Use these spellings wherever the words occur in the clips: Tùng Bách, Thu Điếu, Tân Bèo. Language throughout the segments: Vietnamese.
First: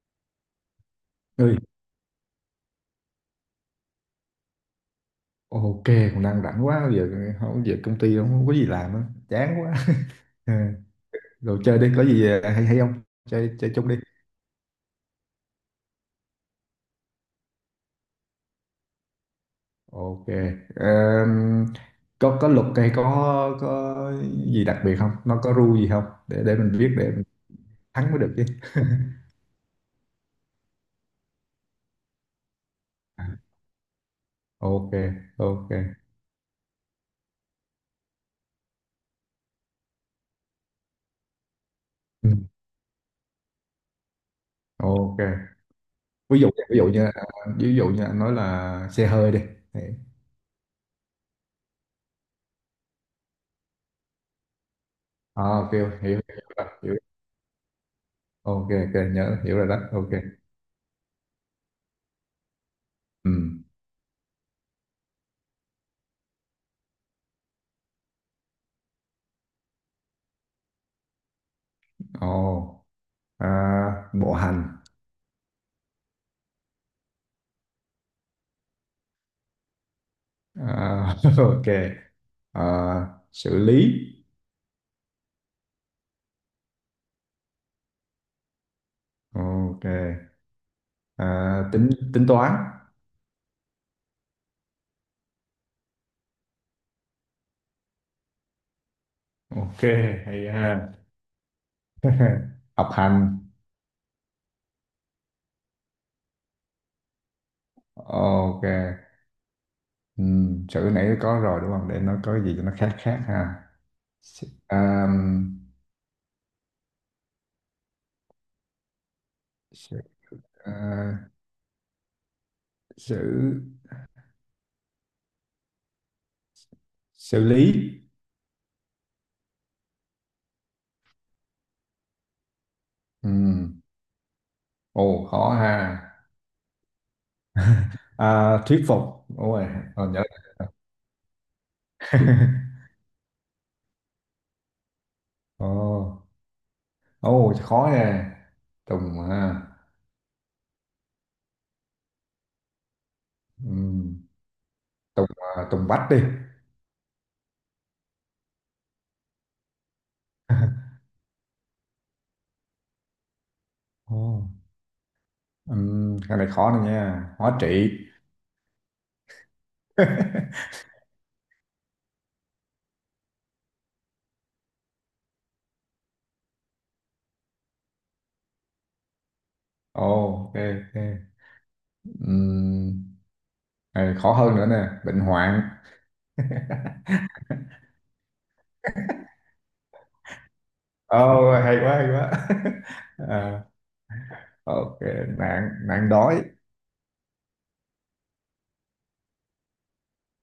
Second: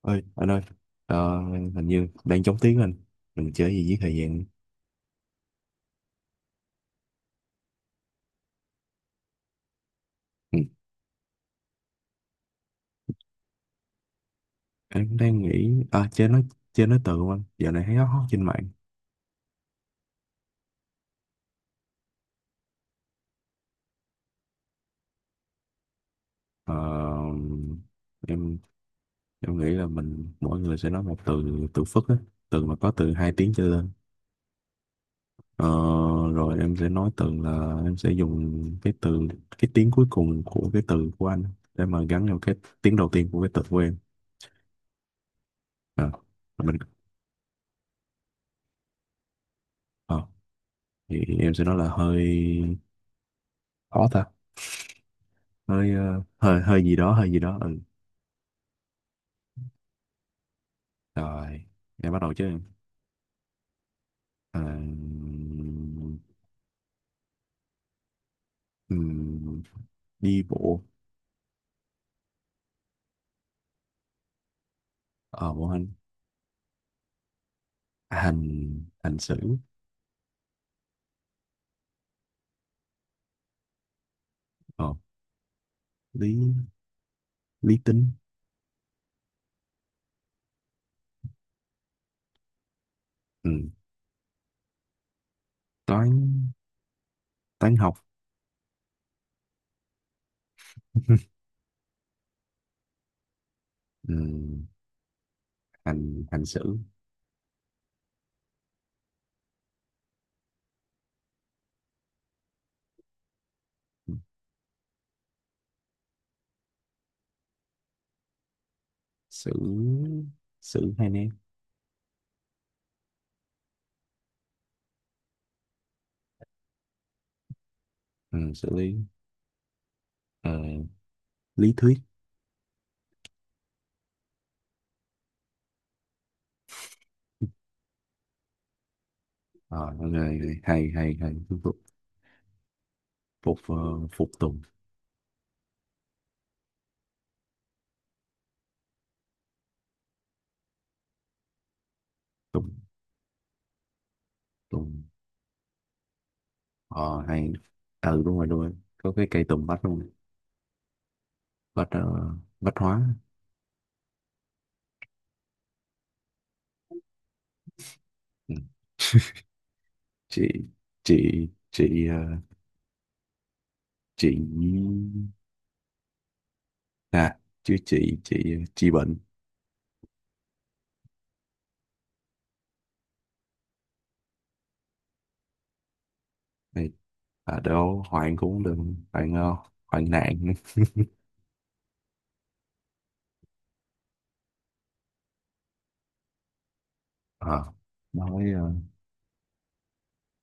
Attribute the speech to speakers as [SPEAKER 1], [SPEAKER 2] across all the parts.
[SPEAKER 1] Ơi anh ơi. ờ,
[SPEAKER 2] Ơi.
[SPEAKER 1] Hình như đang chống tiếng Anh. Mình chơi gì với thời gian?
[SPEAKER 2] Ok, cũng đang rảnh quá giờ. Không, giờ công ty không có gì làm á. Chán quá. Ờ,
[SPEAKER 1] Ừ.
[SPEAKER 2] rồi chơi đi, có gì hay hay không? Chơi chơi chung đi.
[SPEAKER 1] Anh cũng đang nghĩ, à, chơi nói. Chơi nói từ không anh? Giờ này thấy nó hot trên mạng.
[SPEAKER 2] Ok. Ờm, có luật hay có có gì đặc biệt không, nó có rule gì không để
[SPEAKER 1] Ờ,
[SPEAKER 2] mình biết, để mình thắng mới được chứ?
[SPEAKER 1] em em nghĩ là mình mỗi người sẽ nói một từ, từ phức á, từ mà có từ hai tiếng trở lên.
[SPEAKER 2] Ok,
[SPEAKER 1] Ờ,
[SPEAKER 2] ok.
[SPEAKER 1] Rồi em sẽ nói từ là em sẽ dùng cái từ, cái tiếng cuối cùng của cái từ của anh để mà gắn
[SPEAKER 2] Ừ,
[SPEAKER 1] vào cái tiếng đầu tiên của cái từ của em.
[SPEAKER 2] ok.
[SPEAKER 1] Ờ,
[SPEAKER 2] ví dụ
[SPEAKER 1] mình
[SPEAKER 2] ví dụ như à, ví dụ như anh nói là xe hơi đi.
[SPEAKER 1] ờ, thì em sẽ nói là hơi khó ta.
[SPEAKER 2] À, ok, hiểu
[SPEAKER 1] Hơi,
[SPEAKER 2] hiểu
[SPEAKER 1] hơi
[SPEAKER 2] hiểu
[SPEAKER 1] hơi
[SPEAKER 2] hiểu.
[SPEAKER 1] gì đó, hơi gì đó. Ừ.
[SPEAKER 2] Ok, ok, nhớ, hiểu rồi đó. Ok.
[SPEAKER 1] Rồi em bắt đầu chứ em.
[SPEAKER 2] Ừ.
[SPEAKER 1] Ờ, ừm, Đi bộ.
[SPEAKER 2] Ồ. À, bộ hành.
[SPEAKER 1] Ở bộ hành. Hành, hành xử.
[SPEAKER 2] À, ok. À, xử lý.
[SPEAKER 1] ờ Lý, lý tính.
[SPEAKER 2] Ok. À, tính, tính toán.
[SPEAKER 1] Ừ. Toán, toán học.
[SPEAKER 2] Ok, hay ha. Học hành.
[SPEAKER 1] ừ, hành, hành Xử,
[SPEAKER 2] Ok. Ừ, chữ nãy có rồi đúng không, để nó có gì cho nó khác khác ha. Xử, à, xử,
[SPEAKER 1] xử,
[SPEAKER 2] à,
[SPEAKER 1] xử hay nè.
[SPEAKER 2] xử, xử lý.
[SPEAKER 1] Ừ, xử lý. Ờ, Lý thuyết.
[SPEAKER 2] Ừ. Ồ, khó ha. À, thuyết phục. Ôi,
[SPEAKER 1] Ờ,
[SPEAKER 2] còn nhớ.
[SPEAKER 1] rồi rồi, hay hay hay. Phục, phục, phục tùng.
[SPEAKER 2] Ồ. Ồ, khó nè. Tùng ha.
[SPEAKER 1] Tùng,
[SPEAKER 2] Ừm,
[SPEAKER 1] tùng,
[SPEAKER 2] Tùng. À, Tùng Bách đi.
[SPEAKER 1] ờ hay. Ừ, đúng rồi đúng rồi, có cái cây tùng bách luôn. Bách, bách hóa.
[SPEAKER 2] Ồ. Cái này khó này nha, hóa trị.
[SPEAKER 1] Ừ. chị chị chị, chị, à chứ chị, chị bệnh.
[SPEAKER 2] Ồ, ok, ok. Ừm, cái này khó hơn nữa nè, bệnh hoạn.
[SPEAKER 1] Này, à đâu Hoàng cũng đừng. Hoàng, Hoàng nạn.
[SPEAKER 2] Ồ, hay quá, hay quá. À, ok. Nạn, nạn đói.
[SPEAKER 1] Ờ, nói,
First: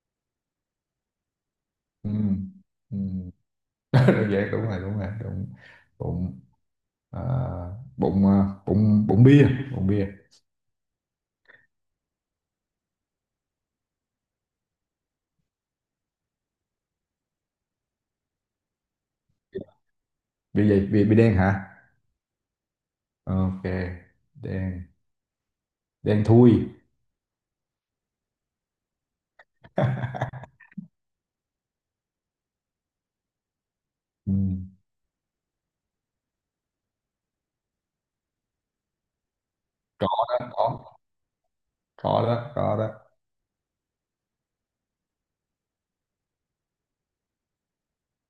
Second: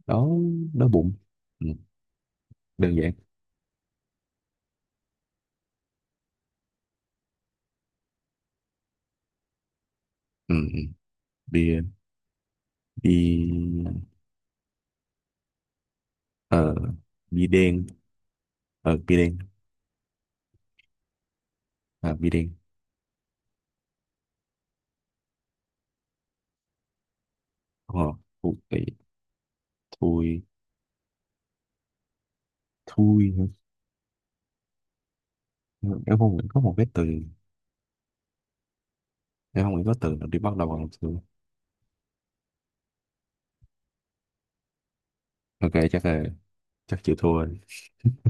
[SPEAKER 1] đó, đó bụng. Ừ,
[SPEAKER 2] Ừm,
[SPEAKER 1] đơn giản.
[SPEAKER 2] ừm. Đơn giản, đúng rồi, đúng rồi, đúng. Bụng. À, bụng. À, bụng, bụng bia. Bụng bia.
[SPEAKER 1] Ừ, ừ. bia bia, ờ bia đen. ờ bia đen
[SPEAKER 2] Bia gì, bia, bia đen hả?
[SPEAKER 1] À, bia đen.
[SPEAKER 2] Ok. Đen. Đen thui.
[SPEAKER 1] Ờ, thui, thui, thui.
[SPEAKER 2] Ừ.
[SPEAKER 1] Nhưng em không nghĩ có một cái từ, em không nghĩ có
[SPEAKER 2] Có
[SPEAKER 1] từ nào đi
[SPEAKER 2] đó,
[SPEAKER 1] bắt đầu
[SPEAKER 2] có,
[SPEAKER 1] bằng từ.
[SPEAKER 2] có đó, có đó.
[SPEAKER 1] Ok, chắc chịu thua rồi.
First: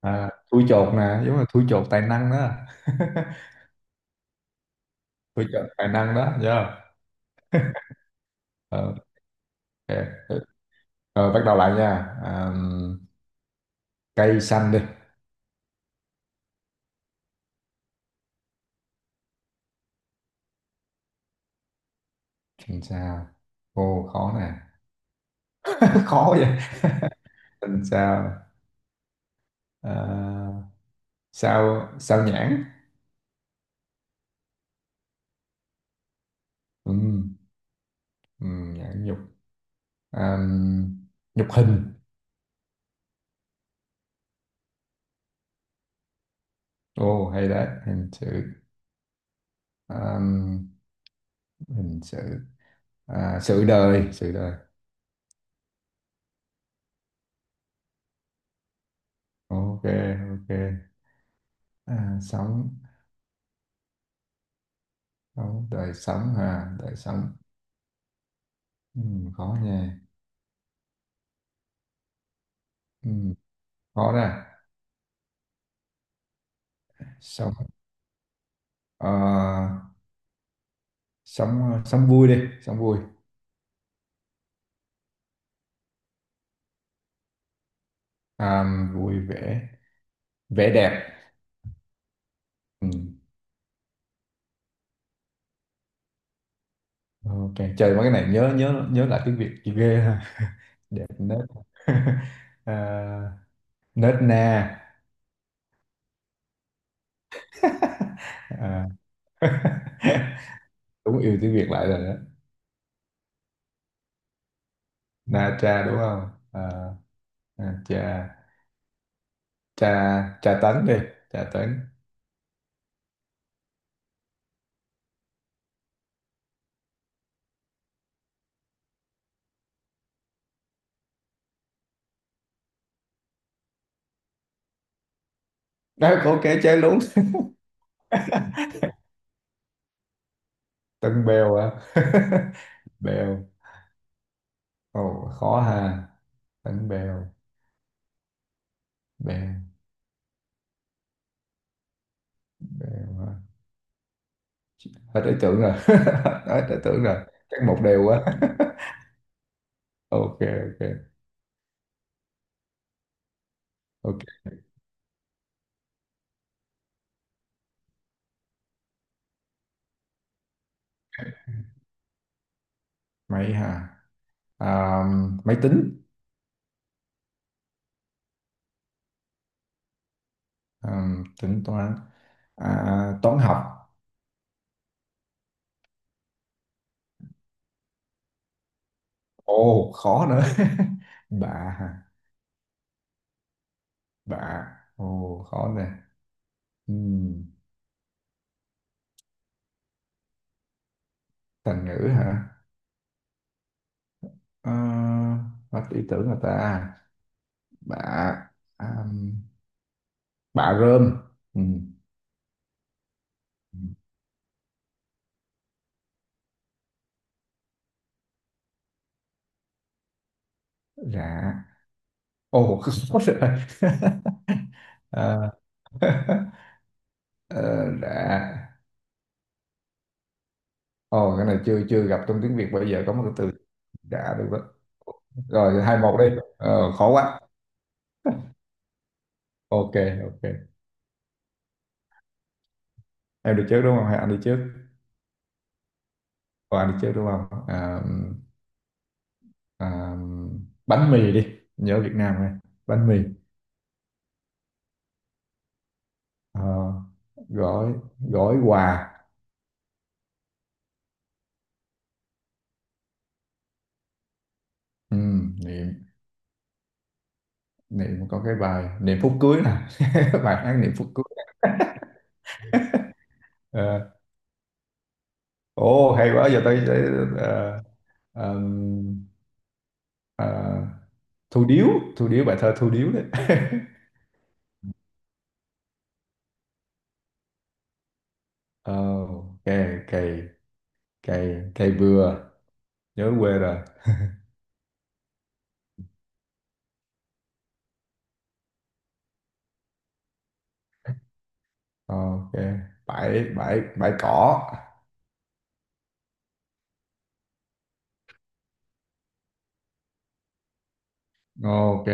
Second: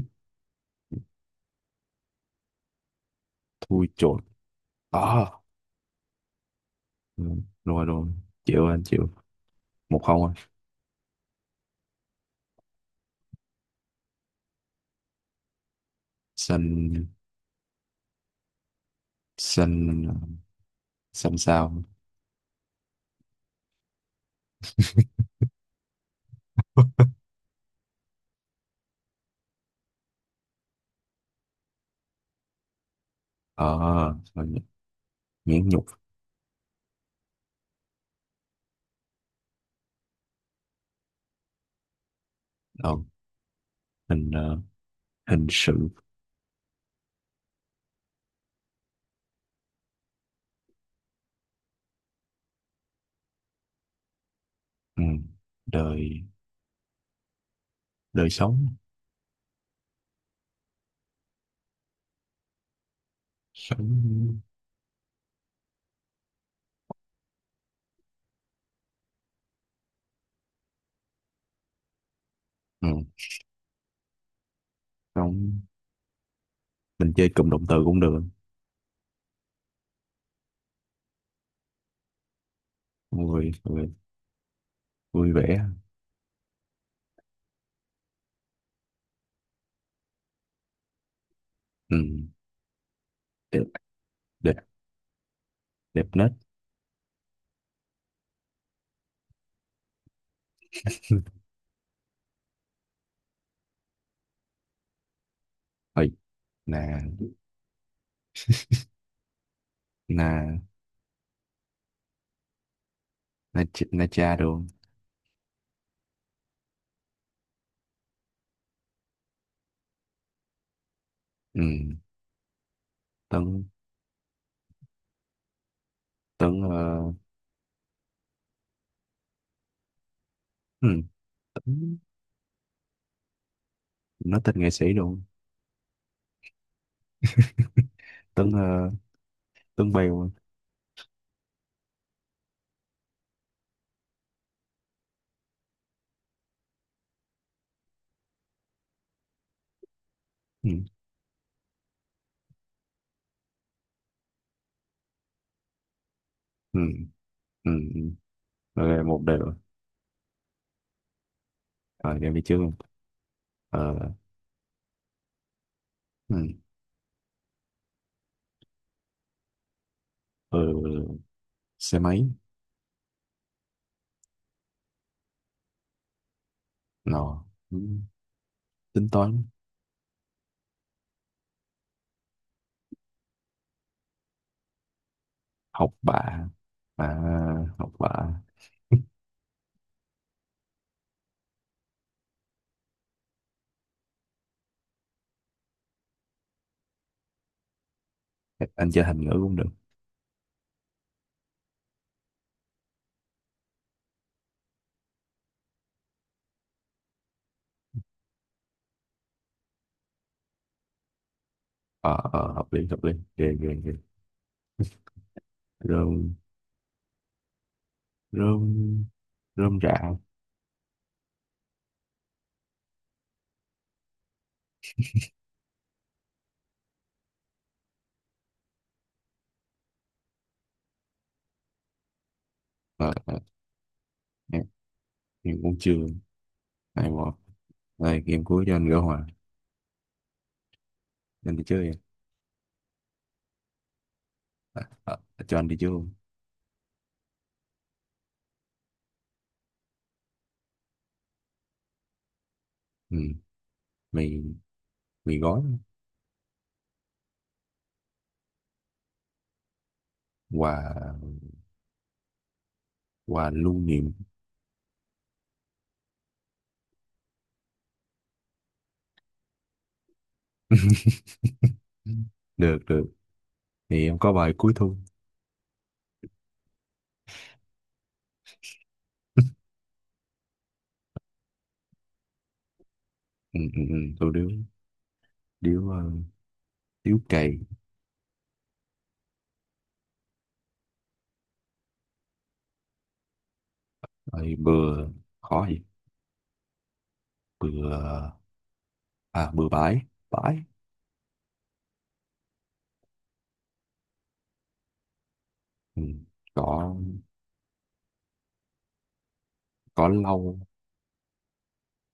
[SPEAKER 2] À, thui chột nè, giống như thui chột tài năng đó.
[SPEAKER 1] Thui chột. À,
[SPEAKER 2] Thui chột tài năng đó, nhớ.
[SPEAKER 1] ừ, rồi rồi, chịu, anh
[SPEAKER 2] Ờ,
[SPEAKER 1] chịu.
[SPEAKER 2] ok.
[SPEAKER 1] Một không anh.
[SPEAKER 2] Ừ, rồi, bắt đầu lại nha. À, cây xanh đi.
[SPEAKER 1] Xanh, xanh, xanh sao?
[SPEAKER 2] Làm sao? Ô, khó nè. Khó vậy. Làm sao? À, sao, sao nhãn?
[SPEAKER 1] ờ à, nhãn nhục.
[SPEAKER 2] Ừ, ừ, nhãn nhục. À, nhục hình.
[SPEAKER 1] ờ, Hình, hình sự.
[SPEAKER 2] Ô, hay đấy. Hình sự. À, hình sự. À, sự đời, sự đời.
[SPEAKER 1] Ừ, đời, đời sống.
[SPEAKER 2] Ok, ok. À, sống,
[SPEAKER 1] Sống.
[SPEAKER 2] sống đời sống hả, đời sống. Ừ, khó nha.
[SPEAKER 1] Ừ,
[SPEAKER 2] Ừ, khó đó.
[SPEAKER 1] sống, mình chơi cụm
[SPEAKER 2] Sống.
[SPEAKER 1] động từ cũng được.
[SPEAKER 2] Ờ, sống, sống vui đi, sống vui.
[SPEAKER 1] Vui, vui, vui vẻ.
[SPEAKER 2] À, vui vẻ. Vẻ đẹp.
[SPEAKER 1] Ừ,
[SPEAKER 2] Ừ.
[SPEAKER 1] đẹp, đẹp, đẹp nết.
[SPEAKER 2] Ok, trời, mấy cái này nhớ, nhớ lại tiếng Việt chị ghê ha. Đẹp nết. À, nết na.
[SPEAKER 1] Ôi, nè,
[SPEAKER 2] À.
[SPEAKER 1] là
[SPEAKER 2] Đúng, yêu tiếng Việt lại rồi đó.
[SPEAKER 1] là cha luôn.
[SPEAKER 2] Na cha đúng không? À, na cha, cha, cha tấn đi. Cha
[SPEAKER 1] Ừ,
[SPEAKER 2] tấn.
[SPEAKER 1] Tuấn, Tuấn, ừ, Tuấn, nói tên nghệ sĩ luôn.
[SPEAKER 2] Đó, ok, chơi luôn.
[SPEAKER 1] Tuấn, Tuấn Bèo.
[SPEAKER 2] Tân Bèo à? Bèo. Ồ, khó ha. Tân Bèo. Bèo.
[SPEAKER 1] Ừ.
[SPEAKER 2] Bèo hả? Hết ý tưởng rồi. Hết ý
[SPEAKER 1] Ừ.
[SPEAKER 2] tưởng rồi, chắc
[SPEAKER 1] Ừ.
[SPEAKER 2] một
[SPEAKER 1] Ừ,
[SPEAKER 2] đều quá.
[SPEAKER 1] rồi một đều.
[SPEAKER 2] Ok, ok,
[SPEAKER 1] Rồi đem đi trước luôn. Ờ.
[SPEAKER 2] ok.
[SPEAKER 1] Ừ. Ừ. Xe máy.
[SPEAKER 2] Máy ha. À, máy tính.
[SPEAKER 1] Nọ. Ừ, tính toán,
[SPEAKER 2] À, tính toán. À, toán học.
[SPEAKER 1] học bạ. À, học bạ.
[SPEAKER 2] Ồ, khó nữa. Bạ ha. Bạ. Ồ, khó nè. Ừm,
[SPEAKER 1] anh chơi thành ngữ cũng được.
[SPEAKER 2] Thành ngữ hả? À, hết ý tưởng rồi ta. Bạ. À, bà rơm. Ừ.
[SPEAKER 1] Ờ hợp lý hợp lý, ghê ghê ghê. Rơm, rơm, rơm rạ.
[SPEAKER 2] Rạ. Ồ, khó rồi. Ờ. Ờ, rạ. Ồ, cái này chưa chưa gặp trong tiếng Việt. Bây giờ
[SPEAKER 1] ờ
[SPEAKER 2] có một cái
[SPEAKER 1] ờ,
[SPEAKER 2] từ đã được đó.
[SPEAKER 1] em, em cũng
[SPEAKER 2] Rồi, hai
[SPEAKER 1] chưa.
[SPEAKER 2] một đi. Ờ,
[SPEAKER 1] Hay
[SPEAKER 2] khó
[SPEAKER 1] quá.
[SPEAKER 2] quá.
[SPEAKER 1] Rồi game cuối cho anh gỡ hòa.
[SPEAKER 2] Ok, ok.
[SPEAKER 1] Anh đi chơi.
[SPEAKER 2] Em đi trước đúng không, hay anh đi trước?
[SPEAKER 1] à, à, Cho anh đi chơi không?
[SPEAKER 2] Ồ, anh đi trước đúng không? À, à, bánh mì đi. Nhớ Việt Nam này. Bánh mì.
[SPEAKER 1] Ừ. Mì, mì gói.
[SPEAKER 2] Ờ, gói, gói quà.
[SPEAKER 1] Quà, quà lưu niệm.
[SPEAKER 2] Ừ, niệm, niệm có cái bài niệm phút cưới nè. Bài hát niệm phút cưới.
[SPEAKER 1] Được được. Thì
[SPEAKER 2] Ờ.
[SPEAKER 1] em có bài cuối thu.
[SPEAKER 2] Ồ, hay quá, giờ ờm, ờ, Thu Điếu. Thu Điếu, bài thơ Thu Điếu đấy.
[SPEAKER 1] ừ, ừ, ừ. Tụi điếu. Điếu, điếu cày.
[SPEAKER 2] Ờ, ok. Cây. Cây bừa. Nhớ quê rồi.
[SPEAKER 1] Rồi bừa. Khó gì. Bừa. À, bừa bãi. Bãi.
[SPEAKER 2] Ờ, ok. Bãi. Bãi cỏ.
[SPEAKER 1] Ừ. Cỏ, cỏ lau.
[SPEAKER 2] Ờ, ok.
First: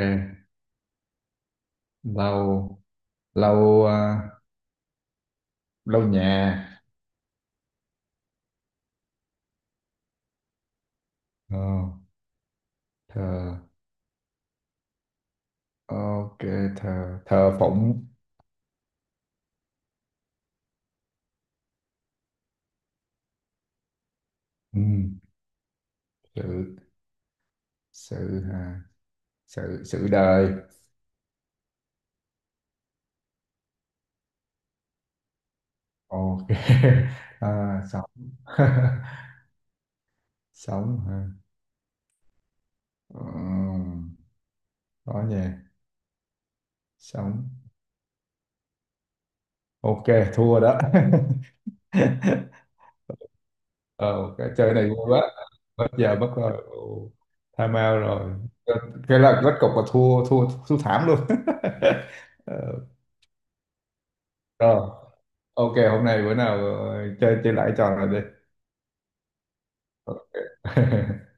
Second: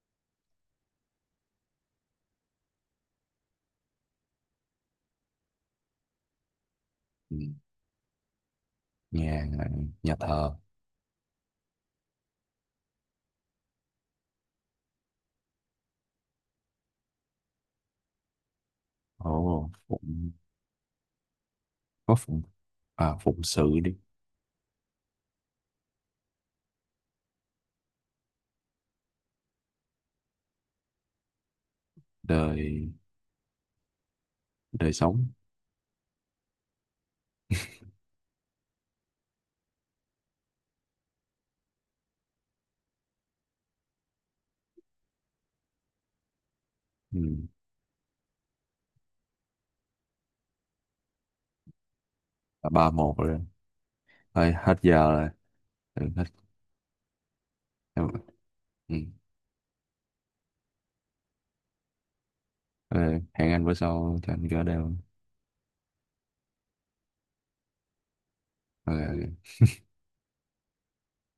[SPEAKER 2] Lau. Lau, à, lau nhà.
[SPEAKER 1] Ừ. Nhà, nhà thờ.
[SPEAKER 2] Ờ, thờ, ok, thờ, thờ phụng.
[SPEAKER 1] Ồ, phụng, có phụng, à phụng sự đi.
[SPEAKER 2] Ừ. Sự. Sự, à, sự sự đời.
[SPEAKER 1] Đời, đời sống.
[SPEAKER 2] Ok. À, xong. Sống hả? Ừ, đó nha.
[SPEAKER 1] Ừ,
[SPEAKER 2] Sống. Ok. Thua đó.
[SPEAKER 1] ba một rồi.
[SPEAKER 2] Ờ, ok,
[SPEAKER 1] Thôi hết
[SPEAKER 2] chơi này vui
[SPEAKER 1] giờ
[SPEAKER 2] quá.
[SPEAKER 1] rồi.
[SPEAKER 2] Mất
[SPEAKER 1] Ừ,
[SPEAKER 2] giờ
[SPEAKER 1] hết.
[SPEAKER 2] mất rồi. Ồ, time out rồi. cái
[SPEAKER 1] Ừ.
[SPEAKER 2] cái là kết cục là thua, thua thảm luôn. Ờ,
[SPEAKER 1] Ừ, hẹn anh bữa sau cho anh gỡ
[SPEAKER 2] rồi.
[SPEAKER 1] đều.
[SPEAKER 2] Ok, hôm nay bữa nào ờ, chơi, chơi lại trò này đi.
[SPEAKER 1] Ok, ok.